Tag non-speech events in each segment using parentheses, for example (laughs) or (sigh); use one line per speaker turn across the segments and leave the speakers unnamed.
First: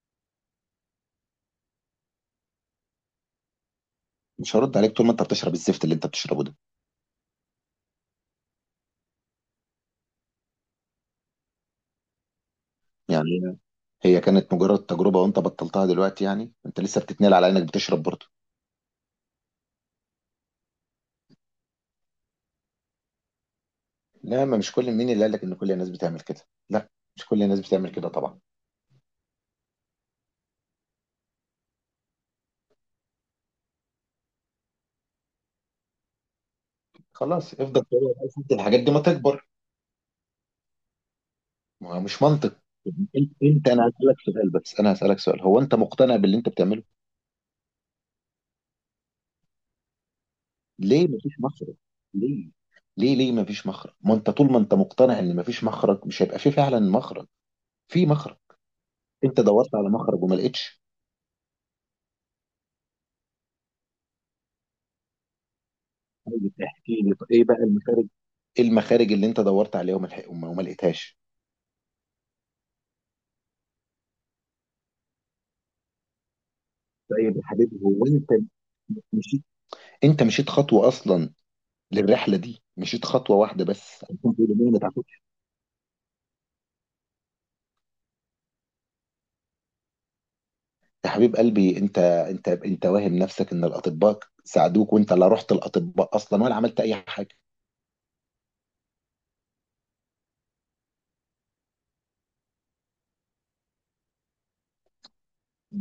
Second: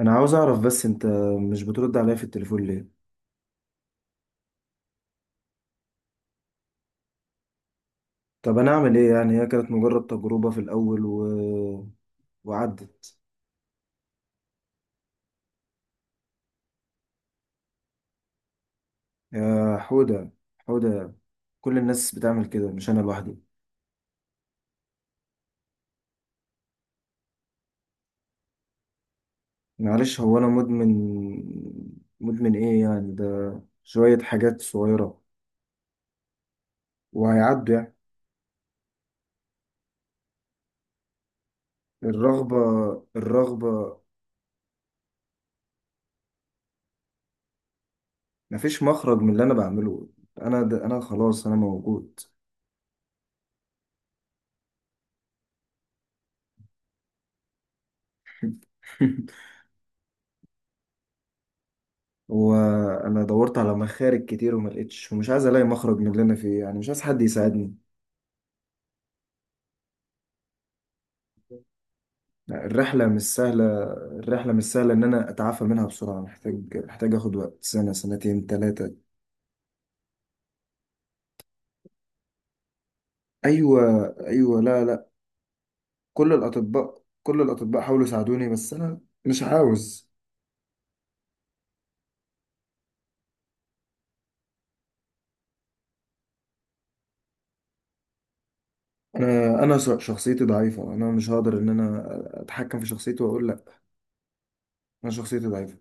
انا عاوز اعرف بس انت مش بترد عليا في التليفون ليه؟
مش هرد عليك طول ما انت بتشرب الزفت اللي انت بتشربه ده.
طب انا اعمل ايه يعني؟ هي كانت مجرد تجربة في الاول، وعدت.
يعني هي كانت مجرد تجربة وانت بطلتها دلوقتي، يعني انت لسه بتتنال على انك بتشرب برضه.
يا حودة، حودة، كل الناس بتعمل كده، مش انا لوحدي.
لا، ما مش كل مين اللي قال لك ان كل الناس بتعمل كده. لا، مش كل الناس بتعمل كده طبعا.
معلش، هو انا مدمن؟ مدمن ايه يعني ده؟ شوية حاجات صغيرة
خلاص،
وهيعدوا
افضل
يعني.
تقول لك انت الحاجات دي ما تكبر. ما هو مش
الرغبة
منطق. انت انا
الرغبة.
هسألك سؤال، بس انا هسألك سؤال، هو انت مقتنع باللي انت بتعمله؟
مفيش مخرج من اللي انا بعمله. انا ده انا،
ليه مفيش
خلاص، انا
مخرج؟
موجود.
ليه ليه مفيش مخرج؟ ما انت طول ما انت مقتنع ان مفيش مخرج، مش هيبقى في فعلا مخرج. في مخرج.
(laughs)
انت دورت على مخرج وما لقيتش.
وانا دورت على مخارج كتير وما لقيتش، ومش عايز الاقي مخرج من اللي انا
طيب
فيه يعني، مش
احكي
عايز
لي،
حد
طيب ايه بقى
يساعدني.
المخارج؟ ايه المخارج اللي انت دورت عليها وما ما لقيتهاش؟
الرحله مش سهله الرحله مش سهله ان انا اتعافى منها بسرعه. محتاج اخد
طيب يا
وقت،
حبيبي،
سنه،
هو انت
سنتين، ثلاثه.
مشيت، انت مشيت خطوه اصلا؟ للرحله دي مشيت خطوه واحده
ايوه،
بس عشان تقول
ايوه،
لي ما
لا، لا.
تعرفش.
كل الاطباء حاولوا يساعدوني، بس انا مش عاوز.
يا حبيب قلبي انت واهم نفسك ان الاطباء ساعدوك، وانت لا رحت الاطباء اصلا ولا عملت اي حاجه.
شخصيتي ضعيفه، انا مش هقدر ان انا اتحكم في شخصيتي واقول لا. انا شخصيتي ضعيفه.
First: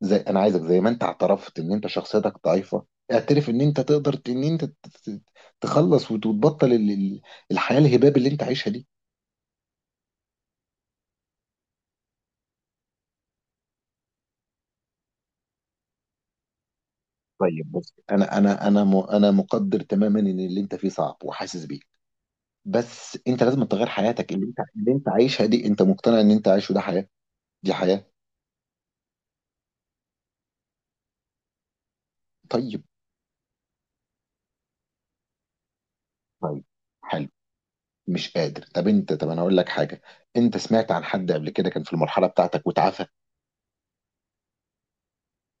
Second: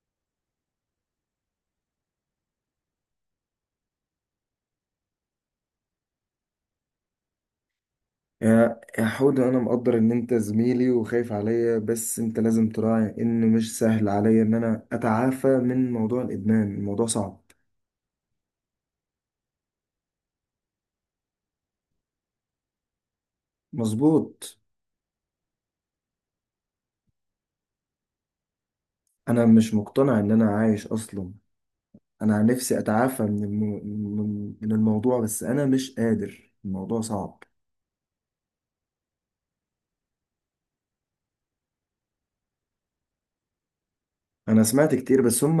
زي انا عايزك زي ما انت اعترفت ان انت شخصيتك ضعيفه، اعترف ان انت تقدر ان انت ت- تخلص وتبطل الحياه الهباب اللي انت عايشها
يا
دي.
يا حودة، أنا مقدر إن أنت زميلي وخايف عليا، بس أنت لازم تراعي إن مش سهل عليا إن أنا أتعافى من موضوع الإدمان. الموضوع صعب.
طيب بص، انا مقدر تماما ان اللي انت فيه صعب وحاسس بيه. بس انت لازم تغير حياتك اللي انت
مظبوط.
اللي انت عايشها دي. انت مقتنع ان انت عايشه، ده حياه؟ دي حياه.
أنا مش مقتنع إن أنا عايش أصلا. أنا نفسي
طيب.
أتعافى من من الموضوع، بس أنا مش قادر،
طيب.
الموضوع
حلو.
صعب.
مش قادر؟ طب انا اقول لك حاجه، انت سمعت عن حد قبل كده كان في المرحله بتاعتك وتعافى؟
أنا سمعت كتير، بس هم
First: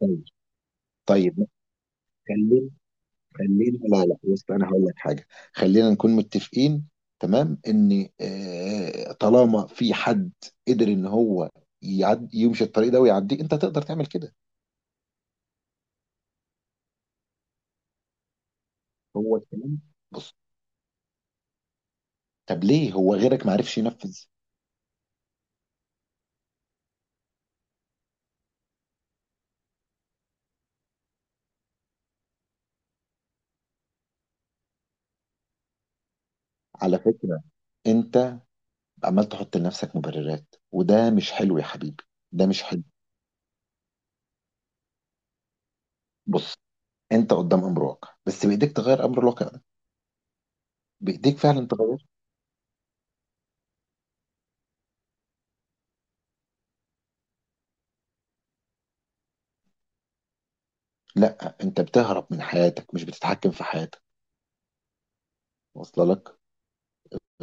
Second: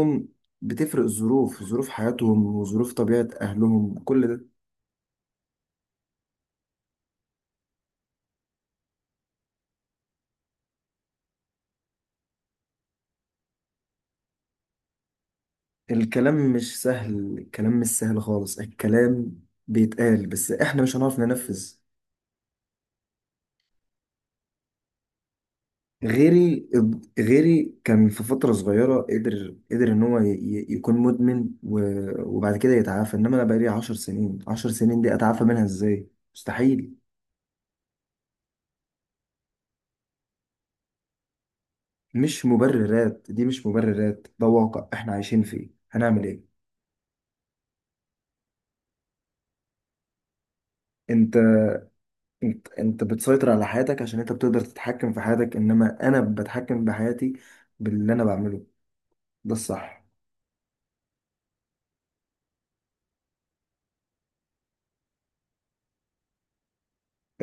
طيب.
بتفرق
طيب. لا،
الظروف، ظروف حياتهم
خلينا،
وظروف طبيعة أهلهم،
لا لا،
كل
بص
ده.
انا هقول لك حاجه. خلينا نكون متفقين تمام، ان طالما في حد قدر ان هو يعد يمشي الطريق ده ويعديه، انت تقدر تعمل كده.
الكلام مش سهل، الكلام مش سهل خالص،
هو
الكلام
الكلام.
بيتقال
بص.
بس احنا مش هنعرف ننفذ.
طب ليه هو غيرك ما عرفش ينفذ؟
غيري غيري كان في فترة صغيرة، قدر ان هو يكون مدمن وبعد كده يتعافى، انما انا بقالي 10 سنين. 10 سنين دي اتعافى منها ازاي؟ مستحيل.
على فكرة انت عمال تحط لنفسك مبررات، وده مش حلو يا حبيبي.
مش
ده مش حلو.
مبررات، دي مش مبررات، ده واقع احنا عايشين فيه، هنعمل ايه؟
بص، انت قدام امر واقع، بس بايديك تغير امر الواقع ده.
انت
بايديك فعلا تغير.
انت بتسيطر على حياتك عشان انت بتقدر تتحكم في حياتك، انما انا بتحكم بحياتي باللي انا بعمله، ده الصح.
لا انت بتهرب من حياتك، مش بتتحكم في حياتك. واصله لك؟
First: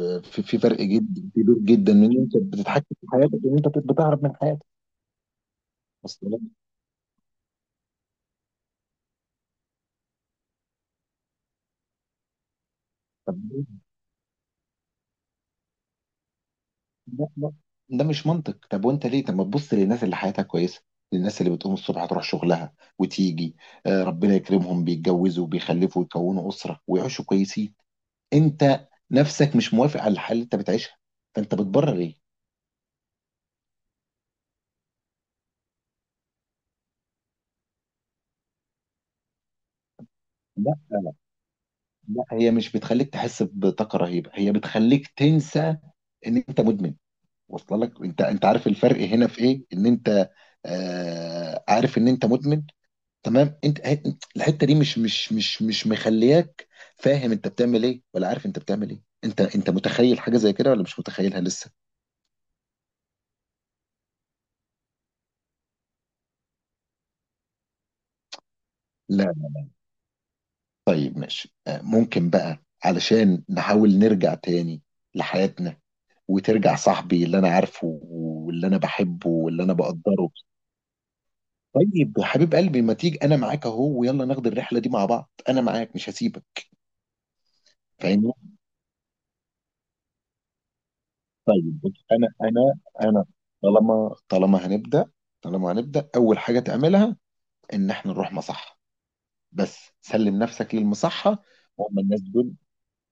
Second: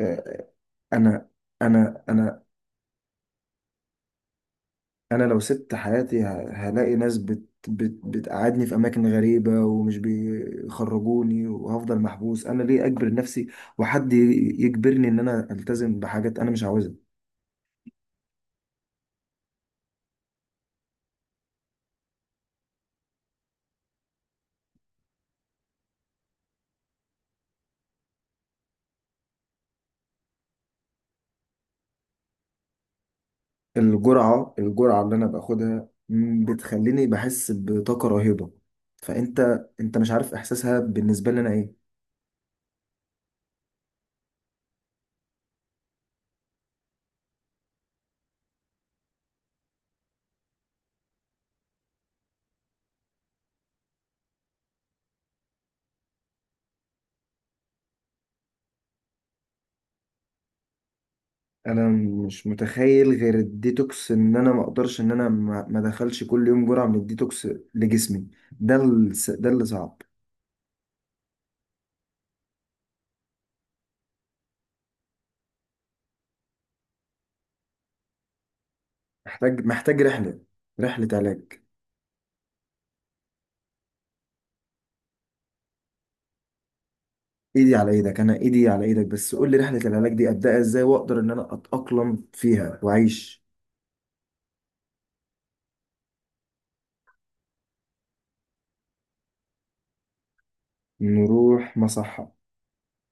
في في فرق جدا
انا
كبير جدا
انا
من ان انت
انا
بتتحكم في حياتك وان انت بتهرب من حياتك.
انا لو سبت حياتي
واصله لك؟
هلاقي ناس بت بت بتقعدني في اماكن غريبه ومش بيخرجوني وهفضل محبوس. انا ليه اجبر
طب،
نفسي وحد يجبرني ان انا التزم بحاجات انا مش عاوزها؟
ده ده مش منطق. طب وانت ليه؟ طب ما تبص للناس اللي حياتها كويسه، للناس اللي بتقوم الصبح تروح شغلها وتيجي، ربنا يكرمهم، بيتجوزوا وبيخلفوا ويكونوا اسره ويعيشوا كويسين. انت نفسك مش موافق على الحال اللي انت بتعيشها، فانت بتبرر ايه؟
الجرعه اللي انا باخدها بتخليني بحس بطاقه رهيبه. فانت مش عارف
لا.
احساسها بالنسبه لي انا ايه.
لا، هي مش بتخليك تحس بطاقه رهيبه، هي بتخليك تنسى ان انت مدمن. واصل لك؟ انت عارف الفرق هنا في ايه، ان انت عارف ان انت مدمن. تمام. الحته دي مش مخلياك فاهم انت بتعمل ايه ولا عارف انت بتعمل ايه. انت متخيل حاجه زي كده ولا مش متخيلها لسه؟
انا مش متخيل غير الديتوكس، ان انا ما اقدرش ان انا ما دخلش كل يوم جرعة من الديتوكس لجسمي.
لا.
ده اللي صعب.
طيب ماشي. ممكن بقى علشان نحاول نرجع تاني لحياتنا، وترجع صاحبي اللي انا عارفه واللي انا بحبه واللي
محتاج
انا
محتاج
بقدره.
رحلة علاج.
طيب يا حبيب قلبي، ما تيجي انا معاك اهو ويلا ناخد الرحله دي مع بعض، انا معاك مش هسيبك.
ايدي على ايدك،
فاهمني؟
انا ايدي على ايدك، بس قول لي رحلة العلاج دي ابدأها ازاي، واقدر ان انا
طيب بص،
اتأقلم
انا انا
فيها
انا
واعيش.
طالما، هنبدا، طالما هنبدا، اول حاجه تعملها ان احنا نروح مصحة. بس سلم نفسك للمصحة
نروح
وهم الناس
مصحة.
دول.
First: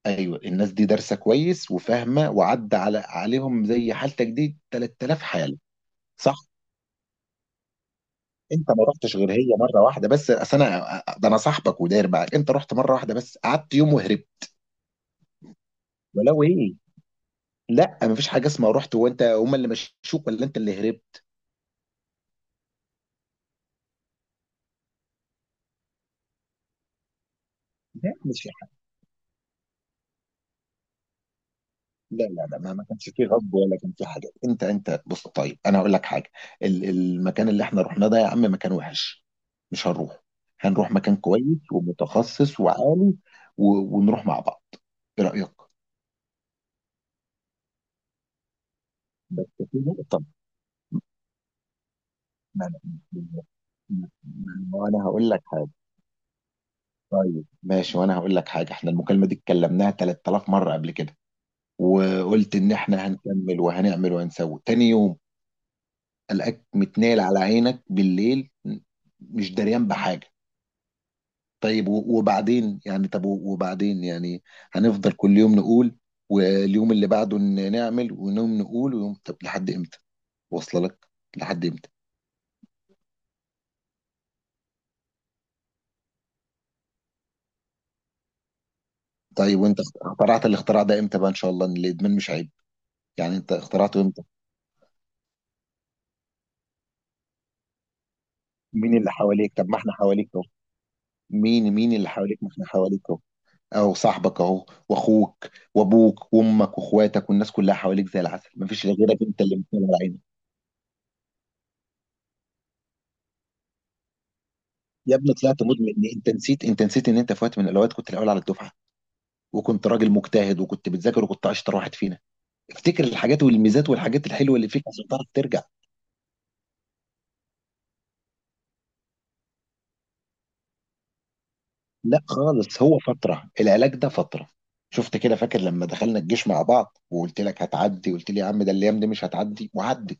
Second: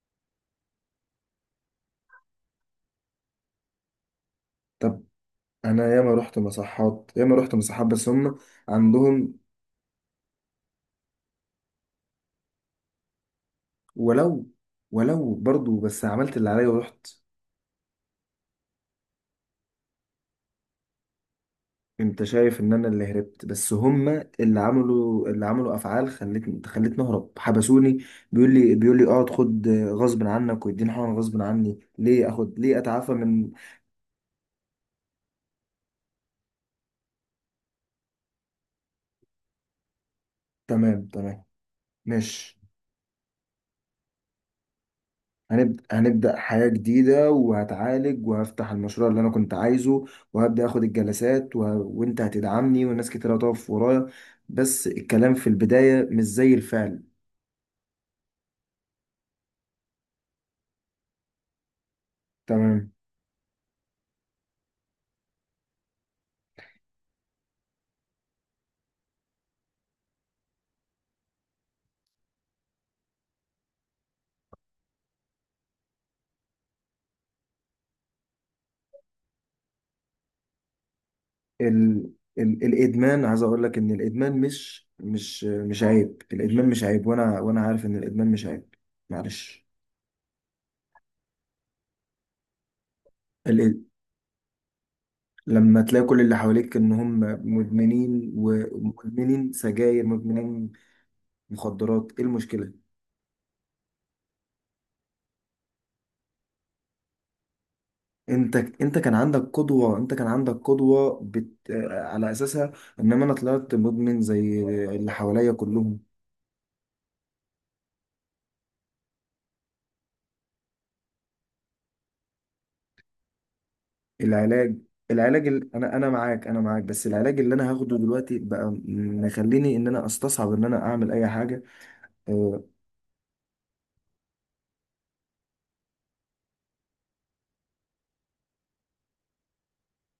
ايوه الناس دي دارسة كويس وفاهمة، وعدى عليهم زي حالتك دي
طب
3000 حالة.
انا ياما
صح.
رحت مصحات، ياما رحت مصحات، بس هم
انت ما رحتش غير
عندهم.
هي مرة واحدة بس، اصل انا ده انا صاحبك وداير معاك، انت رحت مرة واحدة بس قعدت يوم
ولو
وهربت.
ولو برضو بس عملت
ولو
اللي عليا
ايه؟
ورحت.
لا، مفيش حاجة اسمها رحت وانت هم اللي مشوك، ولا انت اللي هربت.
انت شايف ان انا اللي هربت، بس هما اللي عملوا اللي عملوا افعال خلتني اهرب، حبسوني.
لا مش
بيقول لي اقعد خد غصب عنك، ويديني حقن غصب عني.
لا
ليه
لا
اخد؟
لا، ما
ليه
ما كانش
اتعافى
فيه
من...
غصب ولا كان فيه حاجه. انت، انت بص طيب انا هقول لك حاجه. المكان اللي احنا رحناه ده يا عم مكان وحش. مش هنروح، هنروح
تمام،
مكان
تمام،
كويس
ماشي.
ومتخصص وعالي. و... ونروح مع بعض، ايه رايك؟
هنبدأ حياة جديدة، وهتعالج، وهفتح المشروع اللي انا كنت
بس في
عايزه،
نقطه.
وهبدأ اخد الجلسات، و... وانت
ما انا
هتدعمني والناس
ما
كتير هتقف ورايا.
أنا-
بس
ما أنا هقول
الكلام
لك
في
حاجه.
البداية مش زي الفعل.
طيب ماشي، وانا هقول لك حاجه، احنا المكالمه دي اتكلمناها 3000 مره قبل كده، وقلت ان
تمام.
احنا هنكمل وهنعمل وهنسوي تاني يوم. قلقك متنايل على عينك بالليل، مش دريان بحاجه. طيب وبعدين يعني؟ وبعدين يعني؟ هنفضل كل يوم نقول، واليوم اللي بعده نعمل، ونوم نقول، ويوم، طب لحد امتى؟ واصله لك؟ لحد امتى؟
ال... الادمان، عايز اقول لك ان الادمان مش عيب. الادمان مش عيب، وانا عارف ان الادمان مش عيب.
طيب
معلش.
وانت اخترعت الاختراع ده امتى بقى ان شاء الله، ان الادمان مش عيب؟ يعني انت
ال...
اخترعته امتى؟
لما تلاقي كل اللي حواليك ان هم مدمنين،
مين اللي
ومدمنين
حواليك؟ طب ما احنا
سجاير،
حواليك اهو.
مدمنين
مين اللي
مخدرات، ايه
حواليك؟ ما احنا
المشكله؟
حواليك اهو. اهو صاحبك اهو واخوك وابوك وامك واخواتك، والناس كلها حواليك زي العسل،
انت
ما فيش
انت كان
غيرك
عندك
انت اللي مكمل
قدوه،
على
انت
عينك.
كان عندك قدوه على اساسها، انما انا طلعت مدمن زي اللي
يا ابني
حواليا
طلعت مدمن!
كلهم.
انت نسيت ان انت في وقت من الاوقات كنت الاول على الدفعه، وكنت راجل مجتهد، وكنت بتذاكر، وكنت اشطر واحد فينا. افتكر الحاجات والميزات والحاجات الحلوه اللي
العلاج،
فيك عشان تعرف ترجع.
انا معاك، انا معاك، بس العلاج اللي انا هاخده دلوقتي بقى مخليني ان انا استصعب ان انا اعمل اي حاجه.
لا
أه...
خالص، هو فتره العلاج ده فتره. شفت كده؟ فاكر لما دخلنا الجيش مع بعض وقلت لك هتعدي، قلت لي يا عم ده الايام دي مش هتعدي، وعدت.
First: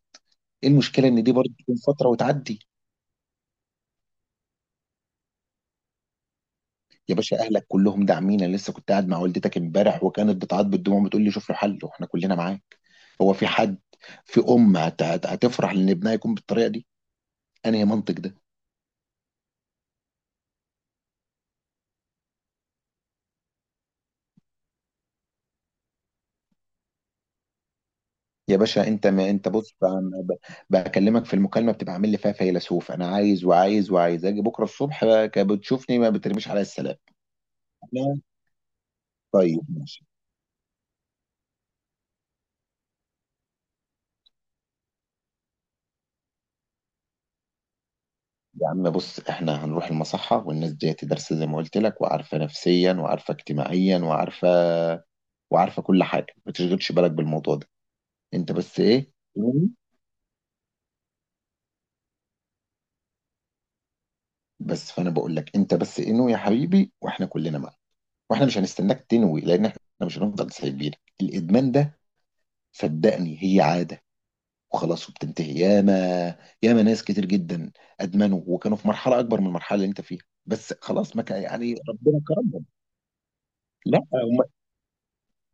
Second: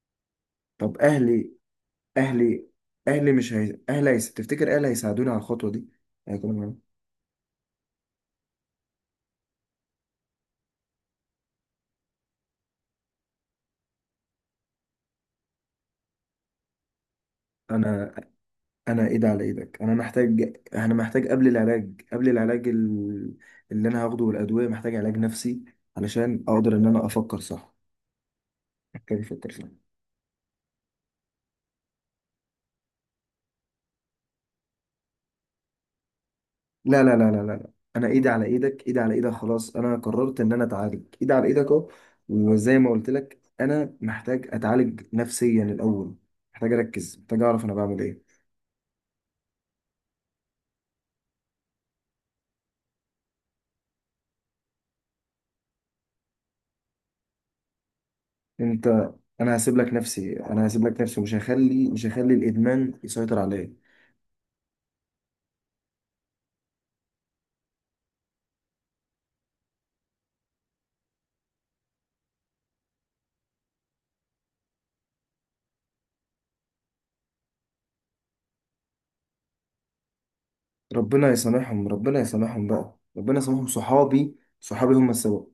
ايه
طب
المشكله ان دي برضه
اهلي،
تكون فتره وتعدي؟
اهلي مش هي... تفتكر اهلي هيساعدوني على الخطوه دي؟ هيكونوا معايا؟
يا باشا اهلك كلهم داعمين، انا لسه كنت قاعد مع والدتك امبارح، وكانت بتعيط بالدموع بتقول لي شوف له حل واحنا كلنا معاك. هو في حد، في ام هتفرح لان ابنها يكون بالطريقه دي؟ انهي
انا
منطق ده؟
انا ايد على ايدك، انا محتاج قبل العلاج اللي انا هاخده والادويه، محتاج علاج نفسي علشان اقدر ان انا افكر صح.
يا باشا انت،
محتاج
ما انت
افكر صح.
بص ب- ب- بكلمك في المكالمه بتبقى عامل لي فيها فيلسوف، انا عايز وعايز وعايز، اجي بكره الصبح بقى بتشوفني ما بترميش عليا السلام.
لا، لا، لا، لا، لا، لا. انا
لا.
ايدي على ايدك، ايدي على ايدك،
طيب
خلاص، انا
ماشي.
قررت ان انا اتعالج، ايدي على ايدك اهو. وزي ما قلت لك، انا محتاج اتعالج نفسيا الاول، محتاج اركز، محتاج اعرف انا بعمل ايه.
يا عم بص احنا هنروح المصحة، والناس دي تدرس زي ما قلت لك، وعارفة نفسيا وعارفة اجتماعيا وعارفة، وعارفة كل حاجة. ما تشغلش بالك بالموضوع ده، انت بس
انت،
ايه؟
انا
انوي.
هسيب لك نفسي، انا هسيب لك نفسي، مش هخلي الادمان يسيطر عليا.
بس فانا بقول لك انت بس انوي يا حبيبي، واحنا كلنا معاك، واحنا مش هنستناك تنوي، لان احنا مش هنفضل سايبينك الادمان ده. صدقني هي عادة وخلاص، وبتنتهي. ياما، ياما ناس كتير جدا ادمنوا، وكانوا في مرحله اكبر من المرحله اللي انت فيها، بس خلاص ما
ربنا
كان يعني،
يسامحهم، ربنا
ربنا كرمهم.
يسامحهم بقى، ربنا يسامحهم،
لا
صحابي،
هم،
صحابي هم السبب.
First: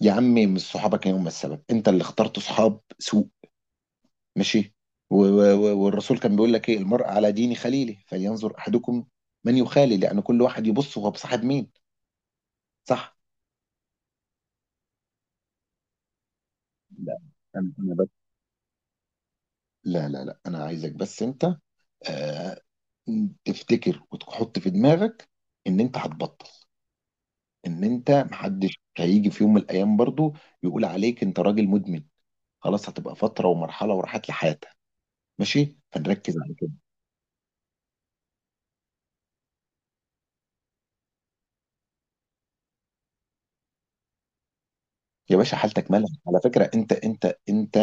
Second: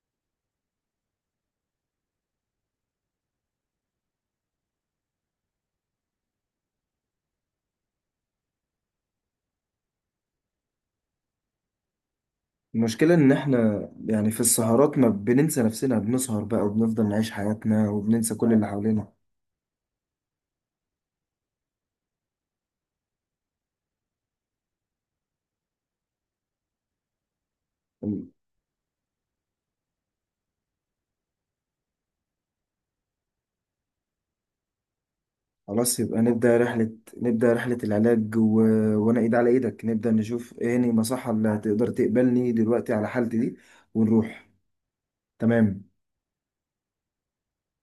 يا عمي مش صحابك هم السبب، انت اللي اخترت صحاب سوء. ماشي. والرسول كان بيقول لك ايه؟ المرء على دين خليله، فلينظر احدكم من يخالي، لان كل واحد يبص هو بصاحب مين.
المشكلة
صح.
إن إحنا يعني في السهرات ما بننسى نفسنا، بنسهر بقى وبنفضل
لا،
نعيش
انا
حياتنا
أنا بس،
وبننسى كل اللي حوالينا.
لا لا لا، انا عايزك بس انت آه تفتكر وتحط في دماغك ان انت هتبطل، ان انت محدش هيجي في يوم من الايام برضو يقول عليك انت راجل مدمن. خلاص هتبقى فتره ومرحله وراحت لي حياتها، ماشي؟
خلاص يبقى
فنركز على كده.
نبدأ رحلة العلاج، وأنا إيد على إيدك، نبدأ نشوف إيه هني المصحة اللي هتقدر تقبلني دلوقتي على حالتي دي، ونروح.
يا باشا حالتك
تمام.
مالها، على فكره، انت انت انت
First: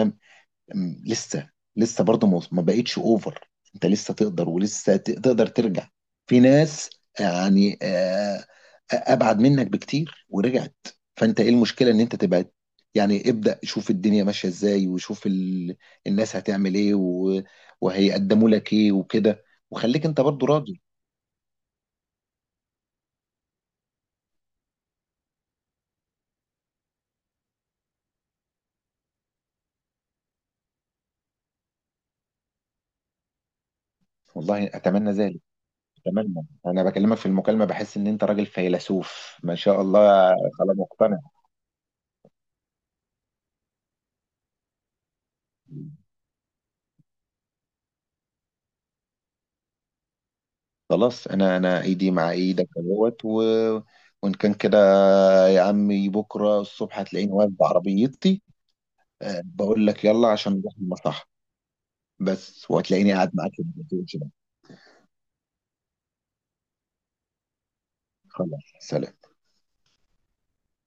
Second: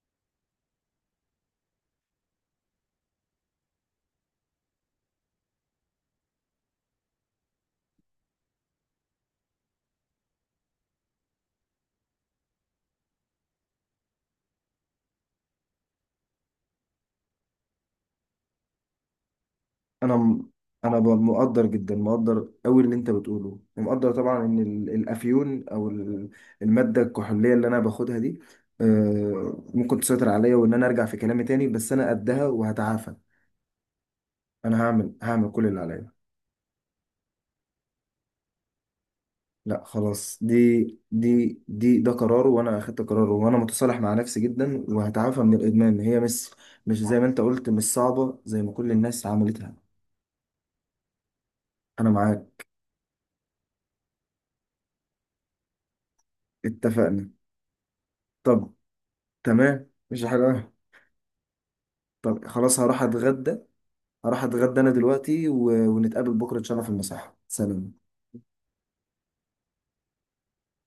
لسه، لسه برضه ما بقتش اوفر. انت لسه تقدر، ولسه تقدر ترجع. في ناس يعني ابعد منك بكتير ورجعت. فانت ايه المشكله ان انت تبعد؟ يعني ابدأ شوف الدنيا ماشيه ازاي، وشوف ال... الناس هتعمل ايه، و... وهيقدموا لك ايه وكده، وخليك
أنا
انت برضه
م...
راضي.
أنا ب- مقدر جدا، مقدر أوي اللي أنت بتقوله، ومقدر طبعا إن الأفيون أو المادة الكحولية اللي أنا باخدها دي ممكن تسيطر عليا، وإن أنا أرجع في كلامي تاني، بس أنا قدها وهتعافى.
والله
أنا
اتمنى
هعمل
ذلك.
هعمل كل اللي عليا.
اتمنى. انا بكلمك في المكالمه بحس ان انت راجل فيلسوف ما شاء
لا
الله.
خلاص،
خلاص
دي
مقتنع.
دي دي ده قرار، وانا اخدت قراره، وانا متصالح مع نفسي جدا، وهتعافى من الادمان. هي مش، مش زي ما انت قلت، مش صعبه، زي ما كل الناس عملتها.
خلاص انا
انا
ايدي مع
معاك.
ايدك اهوت. و... وان كان كده يا عمي بكره الصبح
اتفقنا.
هتلاقيني واقف بعربيتي.
طب
بقول
تمام،
لك
مش
يلا
حاجه.
عشان نروح المصح،
طب
بس.
خلاص، هروح
وهتلاقيني قاعد معاك
اتغدى،
في البيت.
هروح اتغدى انا دلوقتي، و... ونتقابل بكره ان شاء الله في المساحه. سلام.
خلاص. سلام.